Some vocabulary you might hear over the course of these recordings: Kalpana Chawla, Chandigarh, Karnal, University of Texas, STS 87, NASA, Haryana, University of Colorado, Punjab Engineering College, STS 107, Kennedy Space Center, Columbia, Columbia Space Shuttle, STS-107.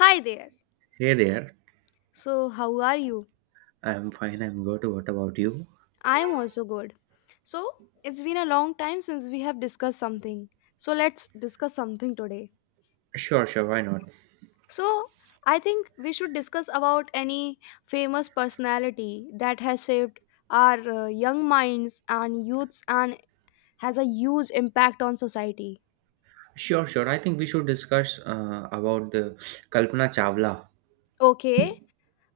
Hi there. Hey there. So, how are you? I'm fine. I'm good. What about you? I am also good. So, it's been a long time since we have discussed something. So, let's discuss something today. Sure, sure. Why not? So, I think we should discuss about any famous personality that has shaped our young minds and youths and has a huge impact on society. Sure, sure. I think we should discuss about the Kalpana Chawla. Okay.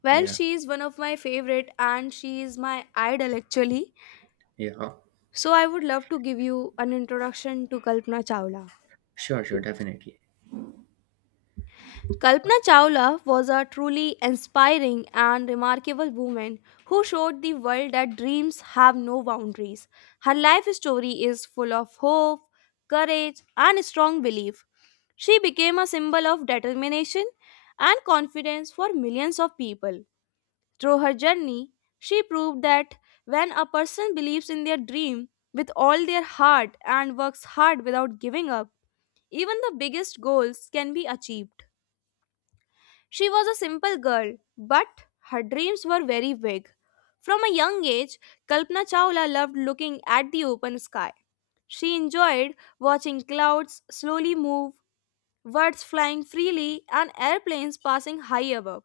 Well, Yeah, she is one of my favorite and she is my idol actually. yeah. So, I would love to give you an introduction to Kalpana Chawla. Sure, sure. Definitely. Kalpana Chawla was a truly inspiring and remarkable woman who showed the world that dreams have no boundaries. Her life story is full of hope, courage, and strong belief. She became a symbol of determination and confidence for millions of people. Through her journey, she proved that when a person believes in their dream with all their heart and works hard without giving up, even the biggest goals can be achieved. She was a simple girl, but her dreams were very big. From a young age, Kalpana Chawla loved looking at the open sky. She enjoyed watching clouds slowly move, birds flying freely, and airplanes passing high above.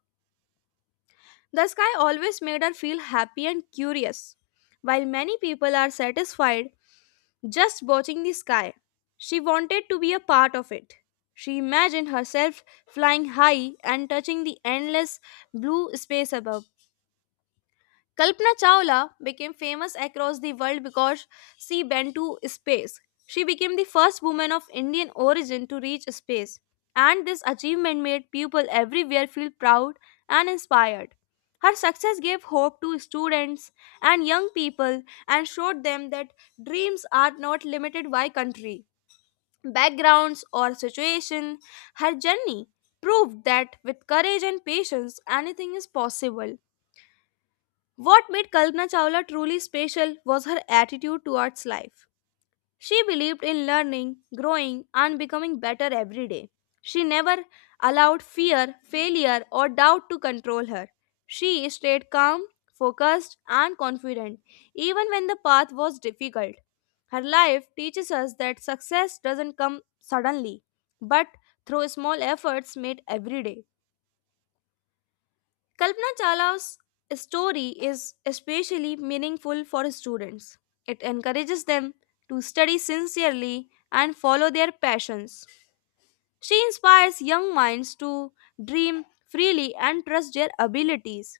The sky always made her feel happy and curious. While many people are satisfied just watching the sky, she wanted to be a part of it. She imagined herself flying high and touching the endless blue space above. Kalpana Chawla became famous across the world because she went to space. She became the first woman of Indian origin to reach space, and this achievement made people everywhere feel proud and inspired. Her success gave hope to students and young people and showed them that dreams are not limited by country, backgrounds, or situation. Her journey proved that with courage and patience, anything is possible. What made Kalpana Chawla truly special was her attitude towards life. She believed in learning, growing, and becoming better every day. She never allowed fear, failure, or doubt to control her. She stayed calm, focused, and confident, even when the path was difficult. Her life teaches us that success doesn't come suddenly, but through small efforts made every day. Kalpana Chawla's story is especially meaningful for students. It encourages them to study sincerely and follow their passions. She inspires young minds to dream freely and trust their abilities.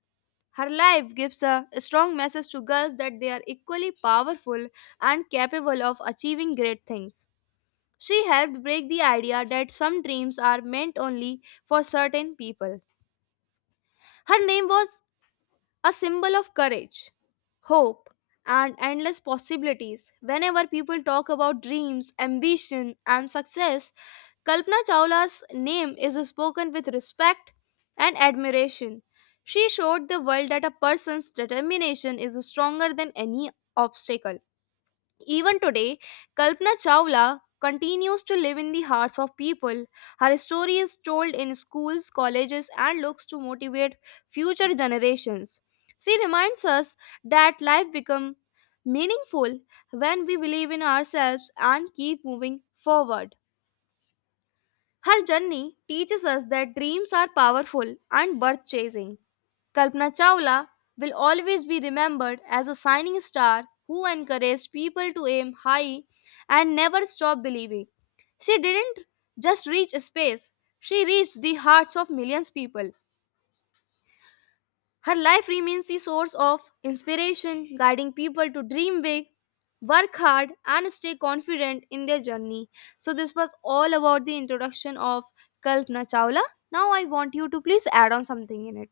Her life gives a strong message to girls that they are equally powerful and capable of achieving great things. She helped break the idea that some dreams are meant only for certain people. Her name was a symbol of courage, hope, and endless possibilities. Whenever people talk about dreams, ambition, and success, Kalpana Chawla's name is spoken with respect and admiration. She showed the world that a person's determination is stronger than any obstacle. Even today, Kalpana Chawla continues to live in the hearts of people. Her story is told in schools, colleges, and looks to motivate future generations. She reminds us that life becomes meaningful when we believe in ourselves and keep moving forward. Her journey teaches us that dreams are powerful and worth chasing. Kalpana Chawla will always be remembered as a shining star who encouraged people to aim high and never stop believing. She didn't just reach space, she reached the hearts of millions of people. Her life remains a source of inspiration, guiding people to dream big, work hard, and stay confident in their journey. So, this was all about the introduction of Kalpana Chawla. Now, I want you to please add on something in it.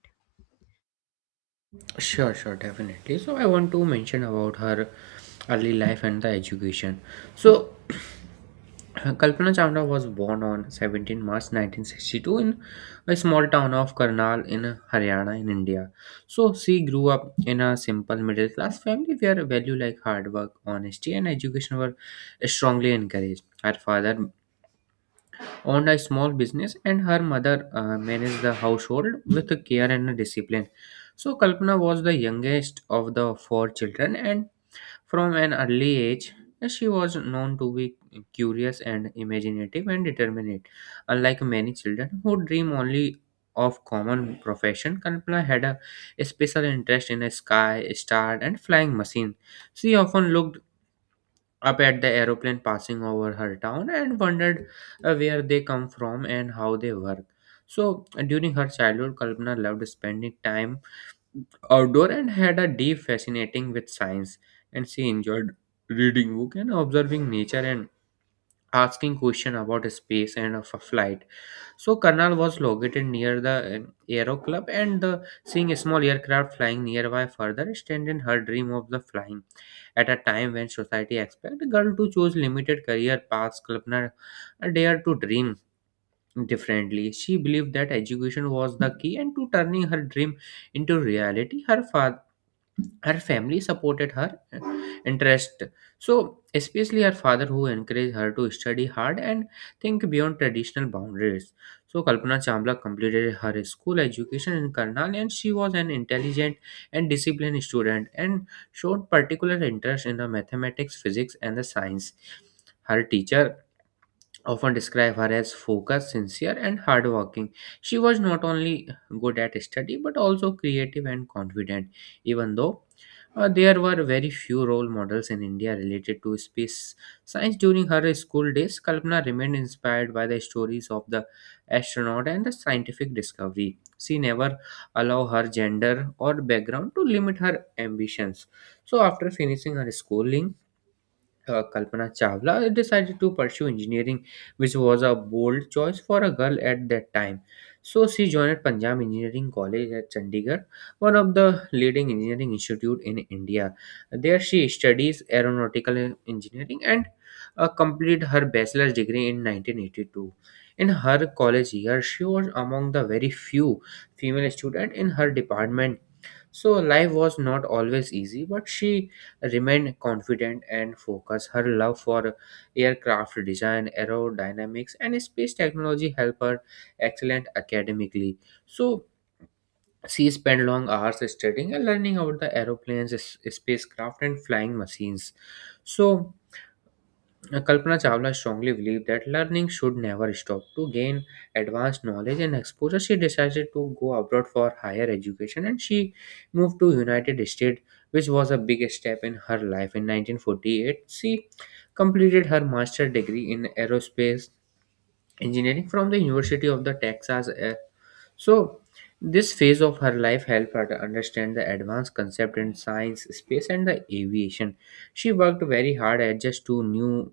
Sure, sure. Definitely. So I want to mention about her early life and the education. So Kalpana Chawla was born on 17 March 1962 in a small town of Karnal in Haryana in India. So she grew up in a simple middle class family where values like hard work, honesty and education were strongly encouraged. Her father owned a small business and her mother managed the household with care and discipline. So Kalpana was the youngest of the four children, and from an early age, she was known to be curious and imaginative and determined. Unlike many children who dream only of common profession, Kalpana had a special interest in the sky, star, and flying machine. She often looked up at the aeroplane passing over her town and wondered where they come from and how they work. So, during her childhood, Kalpana loved spending time outdoor and had a deep fascinating with science, and she enjoyed reading book and observing nature and asking question about space and of a flight. So Karnal was located near the aero club, and the, seeing a small aircraft flying nearby further strengthened her dream of the flying. At a time when society expect a girl to choose limited career paths, Kalpana dared to dream differently. She believed that education was the key and to turning her dream into reality. Her family supported her interest, so especially her father, who encouraged her to study hard and think beyond traditional boundaries. So Kalpana Chawla completed her school education in Karnal, and she was an intelligent and disciplined student and showed particular interest in the mathematics, physics and the science. Her teacher often describe her as focused, sincere, and hardworking. She was not only good at study but also creative and confident, even though there were very few role models in India related to space science during her school days. Kalpana remained inspired by the stories of the astronaut and the scientific discovery. She never allowed her gender or background to limit her ambitions. So, after finishing her schooling, Kalpana Chawla decided to pursue engineering, which was a bold choice for a girl at that time. So she joined Punjab Engineering College at Chandigarh, one of the leading engineering institute in India. There she studies aeronautical engineering and completed her bachelor's degree in 1982. In her college year, she was among the very few female students in her department. So life was not always easy, but she remained confident and focused. Her love for aircraft design, aerodynamics, and space technology helped her excellent academically. So she spent long hours studying and learning about the aeroplanes, spacecraft, and flying machines. So Kalpana Chawla strongly believed that learning should never stop. To gain advanced knowledge and exposure, she decided to go abroad for higher education, and she moved to United States, which was a big step in her life. In 1948, she completed her master's degree in aerospace engineering from the University of the Texas. So, this phase of her life helped her to understand the advanced concept in science, space, and the aviation. She worked very hard at just to new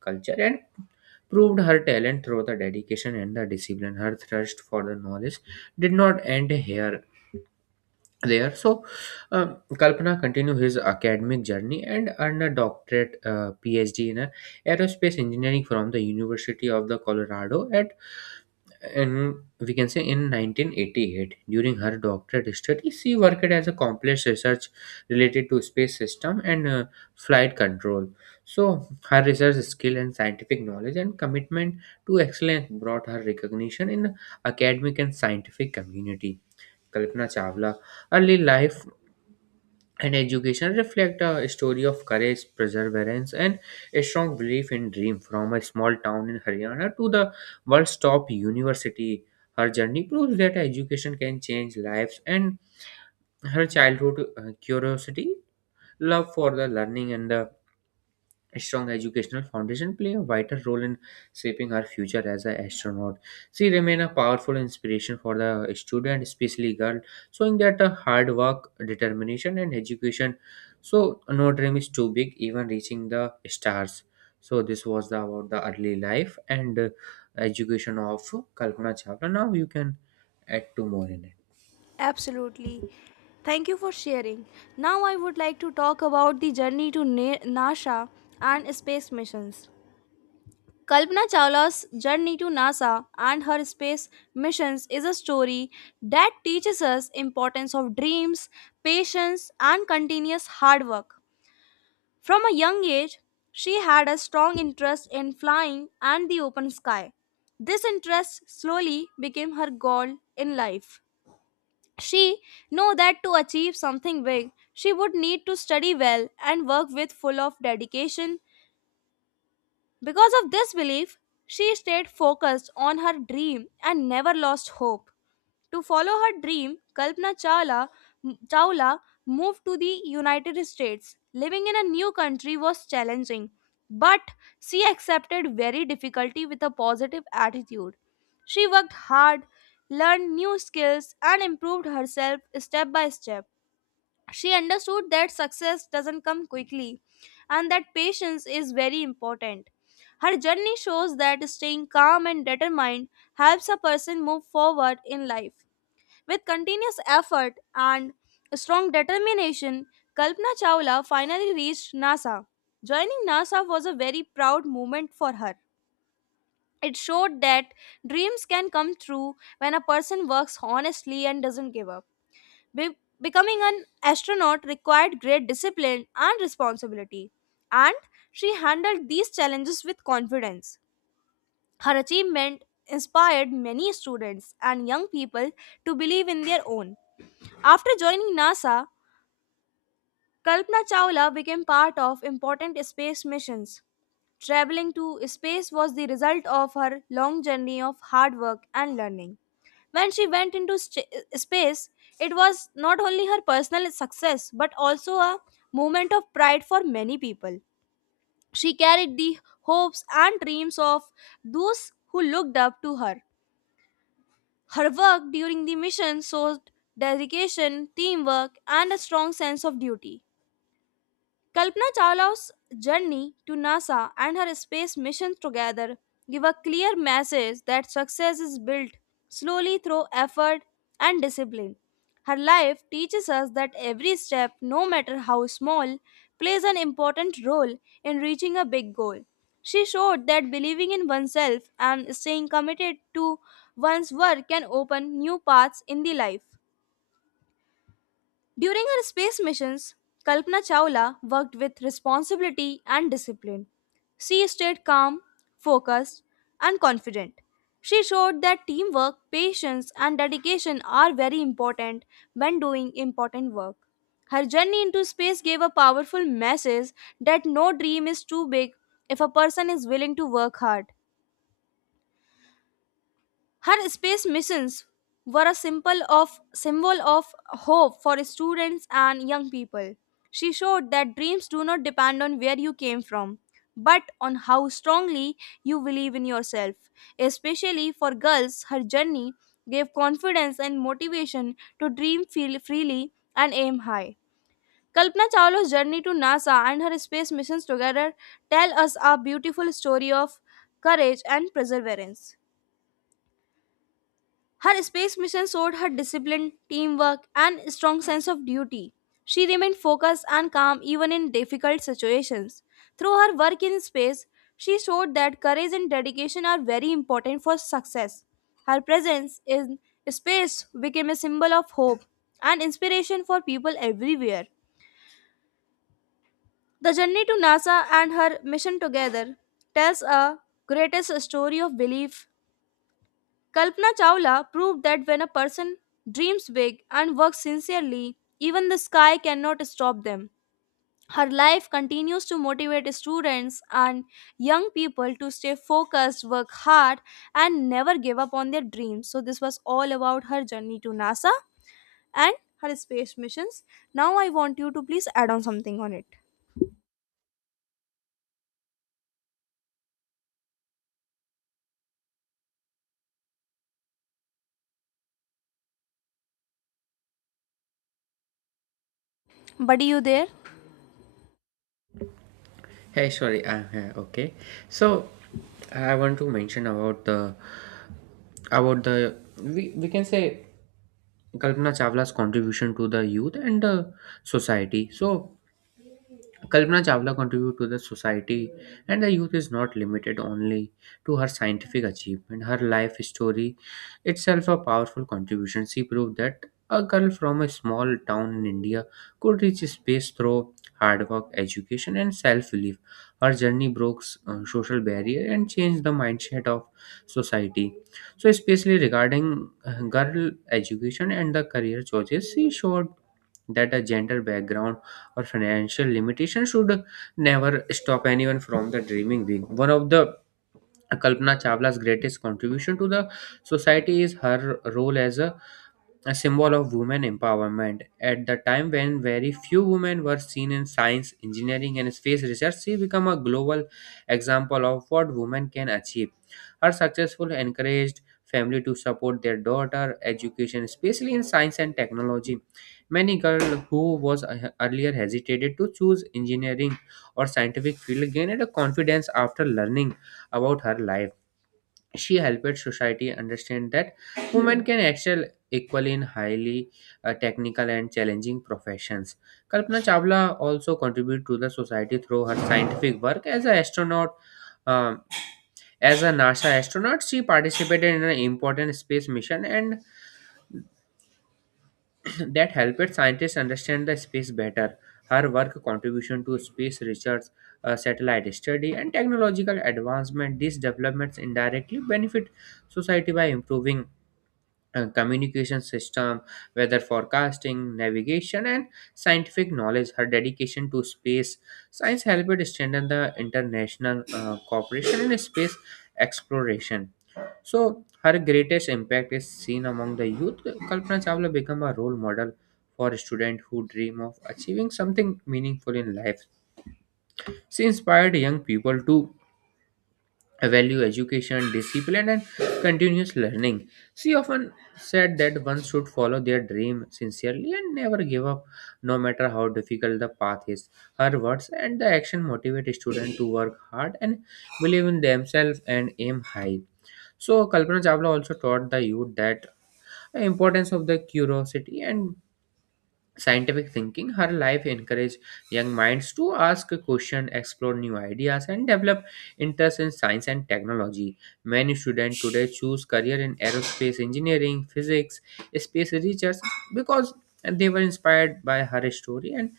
culture and proved her talent through the dedication and the discipline. Her thirst for the knowledge did not end here. There, so Kalpana continued his academic journey and earned a doctorate, PhD in aerospace engineering from the University of the Colorado at, and we can say in 1988. During her doctorate study she worked as a complex research related to space system and flight control. So her research skill and scientific knowledge and commitment to excellence brought her recognition in academic and scientific community. Kalpana Chawla early life and education reflect a story of courage, perseverance, and a strong belief in dream. From a small town in Haryana to the world's top university, her journey proves that education can change lives. And her childhood curiosity, love for the learning, and the a strong educational foundation play a vital role in shaping her future as an astronaut. She remained a powerful inspiration for the student, especially girl, showing that hard work, determination, and education. So no dream is too big, even reaching the stars. So this was the, about the early life and education of Kalpana Chawla. Now you can add two more in it. Absolutely. Thank you for sharing. Now I would like to talk about the journey to NASA and space missions. Kalpana Chawla's journey to NASA and her space missions is a story that teaches us importance of dreams, patience and continuous hard work. From a young age, she had a strong interest in flying and the open sky. This interest slowly became her goal in life. She knew that to achieve something big, she would need to study well and work with full of dedication because of this belief, she stayed focused on her dream and never lost hope. To follow her dream, Kalpana Chawla moved to the United States. Living in a new country was challenging, but she accepted very difficulty with a positive attitude. She worked hard, learned new skills, and improved herself step by step. She understood that success doesn't come quickly and that patience is very important. Her journey shows that staying calm and determined helps a person move forward in life. With continuous effort and strong determination, Kalpana Chawla finally reached NASA. Joining NASA was a very proud moment for her. It showed that dreams can come true when a person works honestly and doesn't give up. Becoming an astronaut required great discipline and responsibility, and she handled these challenges with confidence. Her achievement inspired many students and young people to believe in their own. After joining NASA, Kalpana Chawla became part of important space missions. Traveling to space was the result of her long journey of hard work and learning. When she went into space, it was not only her personal success but also a moment of pride for many people. She carried the hopes and dreams of those who looked up to her. Her work during the mission showed dedication, teamwork, and a strong sense of duty. Kalpana Chawla's journey to NASA and her space mission together give a clear message that success is built slowly through effort and discipline. Her life teaches us that every step, no matter how small, plays an important role in reaching a big goal. She showed that believing in oneself and staying committed to one's work can open new paths in the life. During her space missions, Kalpana Chawla worked with responsibility and discipline. She stayed calm, focused, and confident. She showed that teamwork, patience, and dedication are very important when doing important work. Her journey into space gave a powerful message that no dream is too big if a person is willing to work hard. Her space missions were a symbol of hope for students and young people. She showed that dreams do not depend on where you came from, but on how strongly you believe in yourself. Especially for girls, her journey gave confidence and motivation to dream feel freely and aim high. Kalpana Chawla's journey to NASA and her space missions together tell us a beautiful story of courage and perseverance. Her space mission showed her discipline, teamwork, and strong sense of duty. She remained focused and calm even in difficult situations. Through her work in space, she showed that courage and dedication are very important for success. Her presence in space became a symbol of hope and inspiration for people everywhere. The journey to NASA and her mission together tells a greatest story of belief. Kalpana Chawla proved that when a person dreams big and works sincerely, even the sky cannot stop them. Her life continues to motivate students and young people to stay focused, work hard, and never give up on their dreams. So, this was all about her journey to NASA and her space missions. Now, I want you to please add on something on it. Buddy, you there? Hey, sorry. Okay. So, I want to mention about the about the we can say Kalpana Chawla's contribution to the youth and the society. So, Kalpana Chawla contributed to the society, and the youth is not limited only to her scientific achievement. Her life story itself a powerful contribution. She proved that a girl from a small town in India could reach space through hard work, education, and self-belief. Her journey broke social barrier and changed the mindset of society. So, especially regarding girl education and the career choices, she showed that a gender background or financial limitation should never stop anyone from the dreaming big. One of the Kalpana Chawla's greatest contribution to the society is her role as a symbol of women empowerment. At the time when very few women were seen in science, engineering, and space research, she became a global example of what women can achieve. Her successful encouraged family to support their daughter education, especially in science and technology. Many girls who was earlier hesitated to choose engineering or scientific field gained a confidence after learning about her life. She helped society understand that women can excel equally in highly technical and challenging professions. Kalpana Chawla also contributed to the society through her scientific work as an astronaut. Um, as a NASA astronaut, she participated in an important space mission and that helped scientists understand the space better. Her work contribution to space research, satellite study, and technological advancement. These developments indirectly benefit society by improving communication system, weather forecasting, navigation, and scientific knowledge. Her dedication to space science helped strengthen the international cooperation in space exploration. So, her greatest impact is seen among the youth. Kalpana Chawla became a role model for students who dream of achieving something meaningful in life. She inspired young people to value education, discipline and continuous learning. She often said that one should follow their dream sincerely and never give up, no matter how difficult the path is. Her words and the action motivate students to work hard and believe in themselves and aim high. So Kalpana Chawla also taught the youth that the importance of the curiosity and scientific thinking. Her life encouraged young minds to ask questions, explore new ideas and develop interest in science and technology. Many students today choose career in aerospace engineering, physics, space research, because they were inspired by her story. And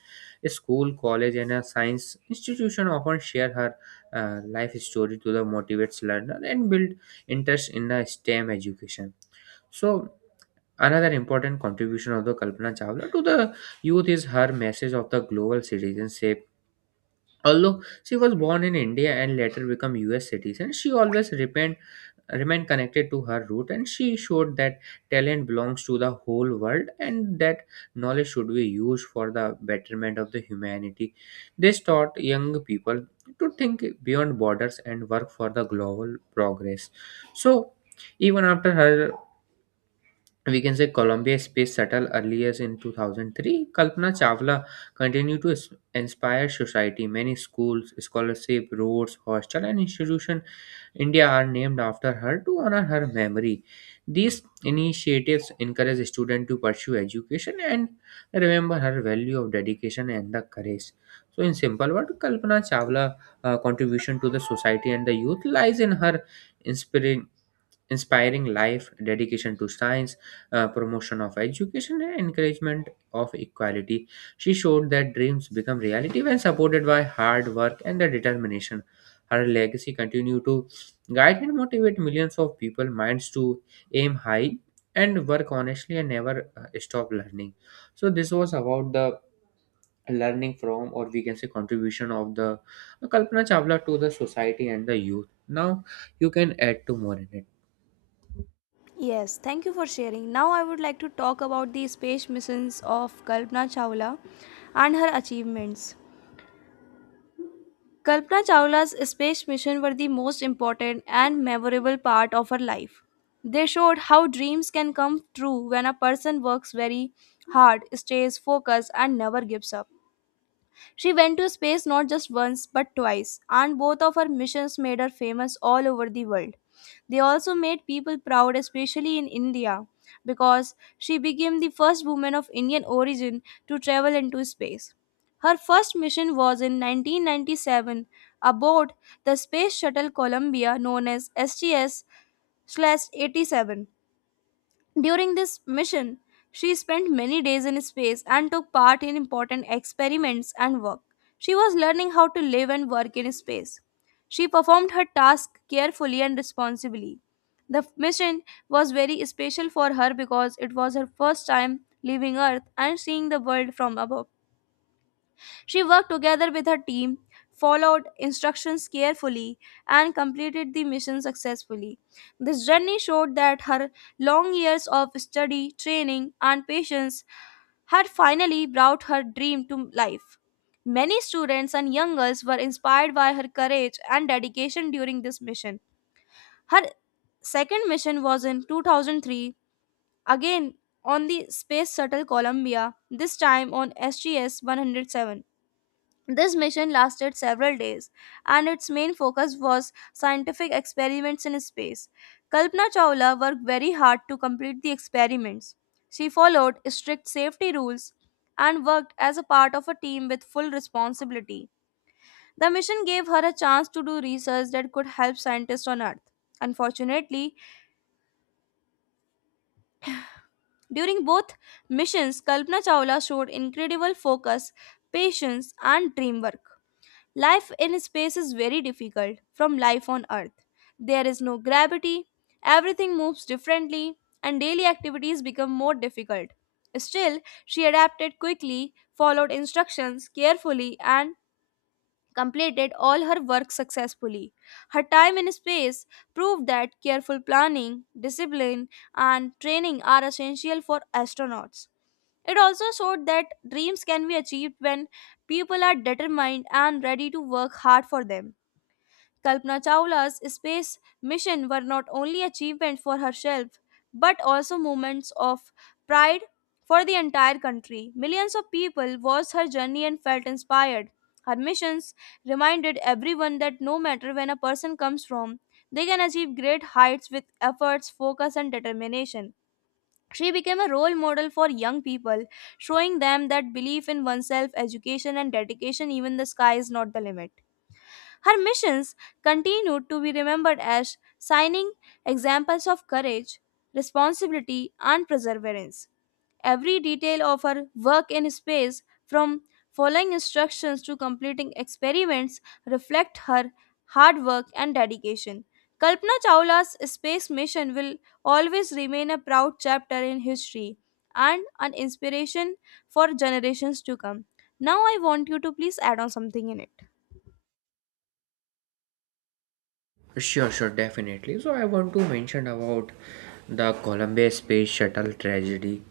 school, college and a science institution often share her life story to the motivates learner and build interest in the stem education. So another important contribution of the Kalpana Chawla to the youth is her message of the global citizenship. Although she was born in India and later became US citizen, she always remained connected to her root, and she showed that talent belongs to the whole world and that knowledge should be used for the betterment of the humanity. This taught young people to think beyond borders and work for the global progress. So even after her, we can say Columbia Space Shuttle earlier in 2003, Kalpana Chawla continued to inspire society. Many schools, scholarship, roads, hostel, and institution India are named after her to honor her memory. These initiatives encourage students to pursue education and remember her value of dedication and the courage. So, in simple words, Kalpana Chawla's contribution to the society and the youth lies in her inspiring inspiring life, dedication to science, promotion of education and encouragement of equality. She showed that dreams become reality when supported by hard work and the determination. Her legacy continue to guide and motivate millions of people minds to aim high and work honestly and never stop learning. So this was about the learning from, or we can say contribution of the Kalpana Chawla to the society and the youth. Now you can add to more in it. Yes, thank you for sharing. Now I would like to talk about the space missions of Kalpana Chawla and her achievements. Kalpana Chawla's space mission were the most important and memorable part of her life. They showed how dreams can come true when a person works very hard, stays focused, and never gives up. She went to space not just once but twice, and both of her missions made her famous all over the world. They also made people proud, especially in India, because she became the first woman of Indian origin to travel into space. Her first mission was in 1997 aboard the space shuttle Columbia, known as STS 87. During this mission, she spent many days in space and took part in important experiments and work. She was learning how to live and work in space. She performed her task carefully and responsibly. The mission was very special for her because it was her first time leaving Earth and seeing the world from above. She worked together with her team, followed instructions carefully, and completed the mission successfully. This journey showed that her long years of study, training, and patience had finally brought her dream to life. Many students and young girls were inspired by her courage and dedication during this mission. Her second mission was in 2003, again on the Space Shuttle Columbia, this time on SGS 107. This mission lasted several days, and its main focus was scientific experiments in space. Kalpana Chawla worked very hard to complete the experiments. She followed strict safety rules and worked as a part of a team with full responsibility. The mission gave her a chance to do research that could help scientists on Earth. Unfortunately, during both missions, Kalpana Chawla showed incredible focus, patience, and dreamwork. Life in space is very difficult from life on Earth. There is no gravity, everything moves differently, and daily activities become more difficult. Still, she adapted quickly, followed instructions carefully, and completed all her work successfully. Her time in space proved that careful planning, discipline, and training are essential for astronauts. It also showed that dreams can be achieved when people are determined and ready to work hard for them. Kalpana Chawla's space mission were not only achievements for herself but also moments of pride for the entire country. Millions of people watched her journey and felt inspired. Her missions reminded everyone that no matter when a person comes from, they can achieve great heights with efforts, focus, and determination. She became a role model for young people, showing them that belief in oneself, education, and dedication, even the sky is not the limit. Her missions continued to be remembered as shining examples of courage, responsibility, and perseverance. Every detail of her work in space, from following instructions to completing experiments, reflect her hard work and dedication. Kalpana Chawla's space mission will always remain a proud chapter in history and an inspiration for generations to come. Now, I want you to please add on something in it. Sure, sure, definitely. So I want to mention about the Columbia Space Shuttle tragedy.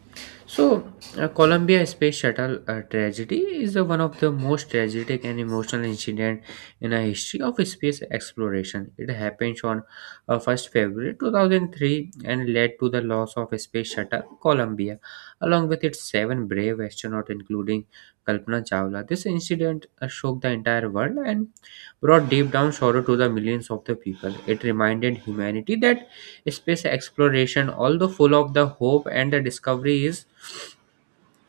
so, Columbia Space Shuttle tragedy is one of the most tragic and emotional incident in the history of space exploration. It happened on 1st February 2003 and led to the loss of Space Shuttle Columbia, along with its seven brave astronauts, including Kalpana Chawla. This incident shook the entire world and brought deep down sorrow to the millions of the people. It reminded humanity that space exploration, although full of the hope and the discovery, is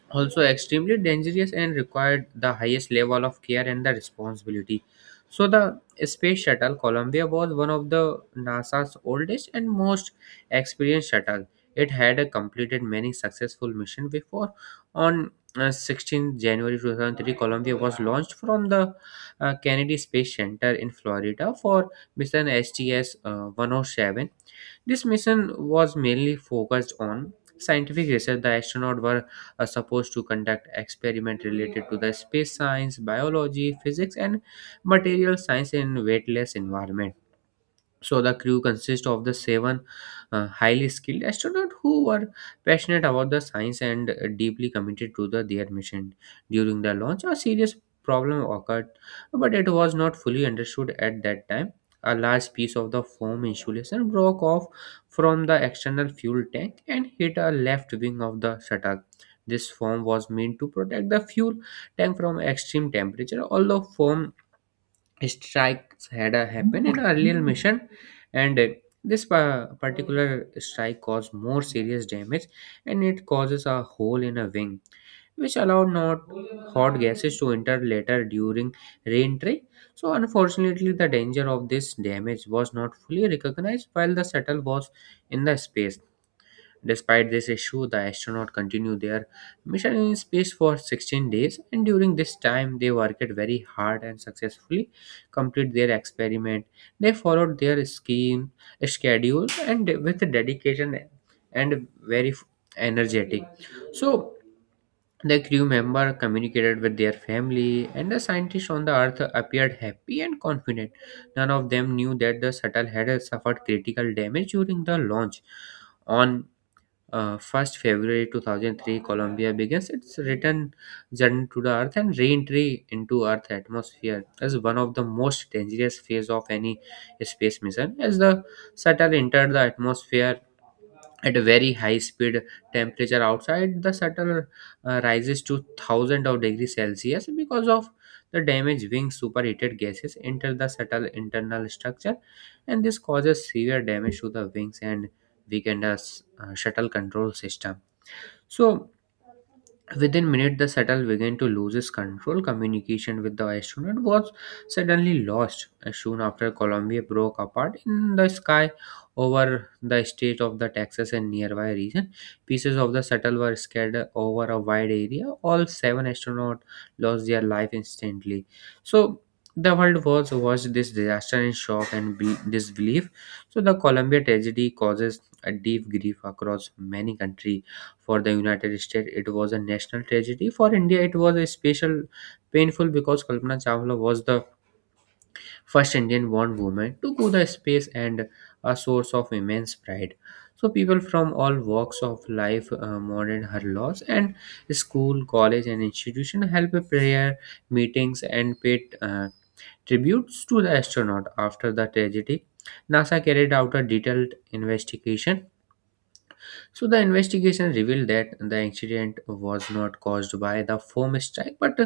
also extremely dangerous and required the highest level of care and the responsibility. So, the space shuttle Columbia was one of the NASA's oldest and most experienced shuttle. It had completed many successful missions before. On 16 January 2003, Columbia was launched from the Kennedy Space Center in Florida for mission STS-107. This mission was mainly focused on scientific research. The astronauts were supposed to conduct experiments related to the space science, biology, physics, and material science in weightless environment. So the crew consists of the seven highly skilled astronauts who were passionate about the science and deeply committed to their mission. During the launch, a serious problem occurred, but it was not fully understood at that time. A large piece of the foam insulation broke off from the external fuel tank and hit a left wing of the shuttle. This foam was meant to protect the fuel tank from extreme temperature, although foam strikes had happened in earlier mission, and particular strike caused more serious damage, and it causes a hole in a wing which allowed not hot gases to enter later during reentry. So unfortunately, the danger of this damage was not fully recognized while the shuttle was in the space. Despite this issue, the astronauts continued their mission in space for 16 days, and during this time, they worked very hard and successfully completed their experiment. They followed their schedule, and with dedication and very energetic. So, the crew member communicated with their family, and the scientists on the Earth appeared happy and confident. None of them knew that the shuttle had suffered critical damage during the launch. On 1st February 2003, Colombia begins its return journey to the Earth, and re-entry into Earth atmosphere as one of the most dangerous phase of any space mission. As the shuttle entered the atmosphere at a very high speed, temperature outside the shuttle rises to thousands of degrees celsius. Because of the damaged wings, superheated gases enter the shuttle internal structure, and this causes severe damage to the wings and weaken the shuttle control system. So within minutes, the shuttle began to lose its control. Communication with the astronaut was suddenly lost. Soon after, Columbia broke apart in the sky over the state of the Texas and nearby region. Pieces of the shuttle were scattered over a wide area. All seven astronauts lost their life instantly. So the world was watched this disaster in shock and disbelief. So the Columbia tragedy causes a deep grief across many countries. For the United States, it was a national tragedy. For India, it was a special painful because Kalpana Chawla was the first Indian born woman to go the space and a source of immense pride. So people from all walks of life mourned her loss, and school, college, and institution held prayer meetings and paid tributes to the astronaut after the tragedy. NASA carried out a detailed investigation. So the investigation revealed that the accident was not caused by the foam strike, but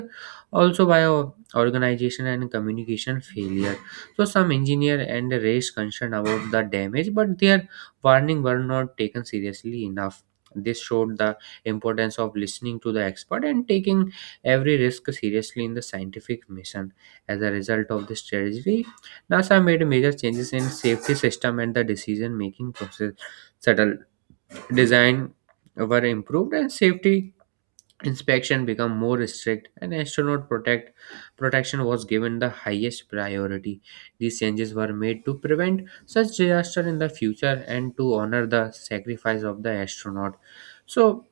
also by a organization and communication failure. So some engineer and raised concern about the damage, but their warning were not taken seriously enough. This showed the importance of listening to the expert and taking every risk seriously in the scientific mission. As a result of this strategy, NASA made major changes in safety system and the decision-making process. Subtle design were improved, and safety inspection become more strict, and astronaut protect protection was given the highest priority. These changes were made to prevent such disaster in the future and to honor the sacrifice of the astronaut. So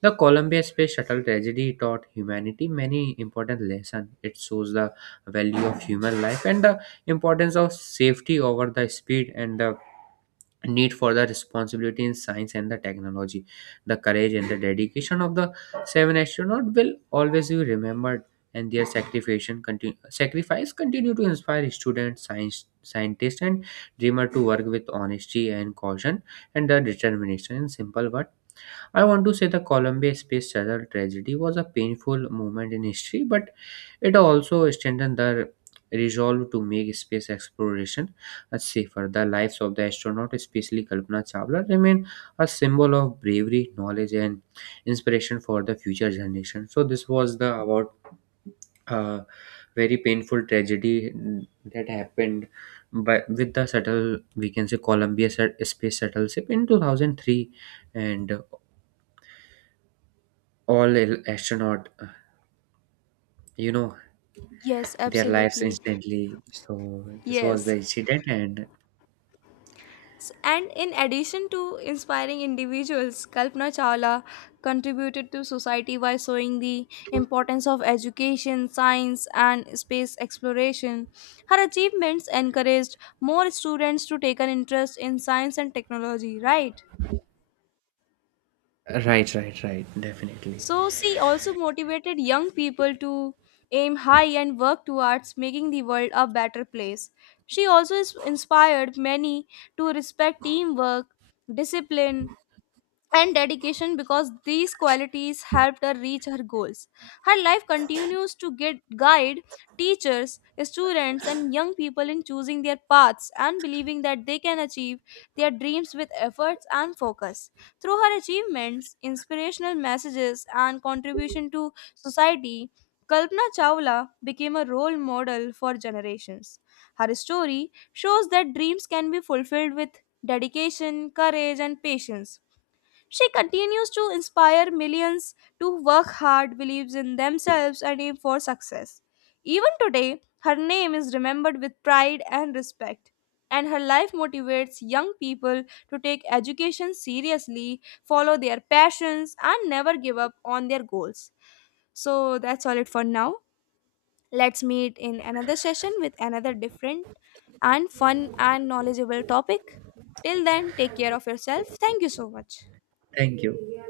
the Columbia space shuttle tragedy taught humanity many important lessons. It shows the value of human life, and the importance of safety over the speed, and the need for the responsibility in science and the technology. The courage and the dedication of the seven astronauts will always be remembered, and their sacrifice continue to inspire students science scientists and dreamer to work with honesty and caution and the determination. In simple words, I want to say the Columbia Space Shuttle tragedy was a painful moment in history, but it also strengthened the resolve to make space exploration safer. The lives of the astronaut, especially Kalpana Chawla, remain a symbol of bravery, knowledge, and inspiration for the future generation. So this was the about uh, very painful tragedy that happened by with the shuttle. We can say Columbia space shuttle ship in 2003, and all astronaut you know Yes, their lives absolutely. instantly, so this was Yes. the incident and And in addition to inspiring individuals, Kalpana Chawla contributed to society by showing the importance of education, science, and space exploration. Her achievements encouraged more students to take an interest in science and technology, right? right, right, right, definitely, So she also motivated young people to aim high and work towards making the world a better place. She also inspired many to respect teamwork, discipline, and dedication because these qualities helped her reach her goals. Her life continues to get guide teachers, students, and young people in choosing their paths and believing that they can achieve their dreams with efforts and focus. Through her achievements, inspirational messages, and contribution to society, Kalpana Chawla became a role model for generations. Her story shows that dreams can be fulfilled with dedication, courage, and patience she continues to inspire millions to work hard, believes in themselves, and aim for success. Even today, her name is remembered with pride and respect, and her life motivates young people to take education seriously, follow their passions, and never give up on their goals. So that's all it for now. Let's meet in another session with another different and fun and knowledgeable topic. Till then, take care of yourself. Thank you so much. thank you.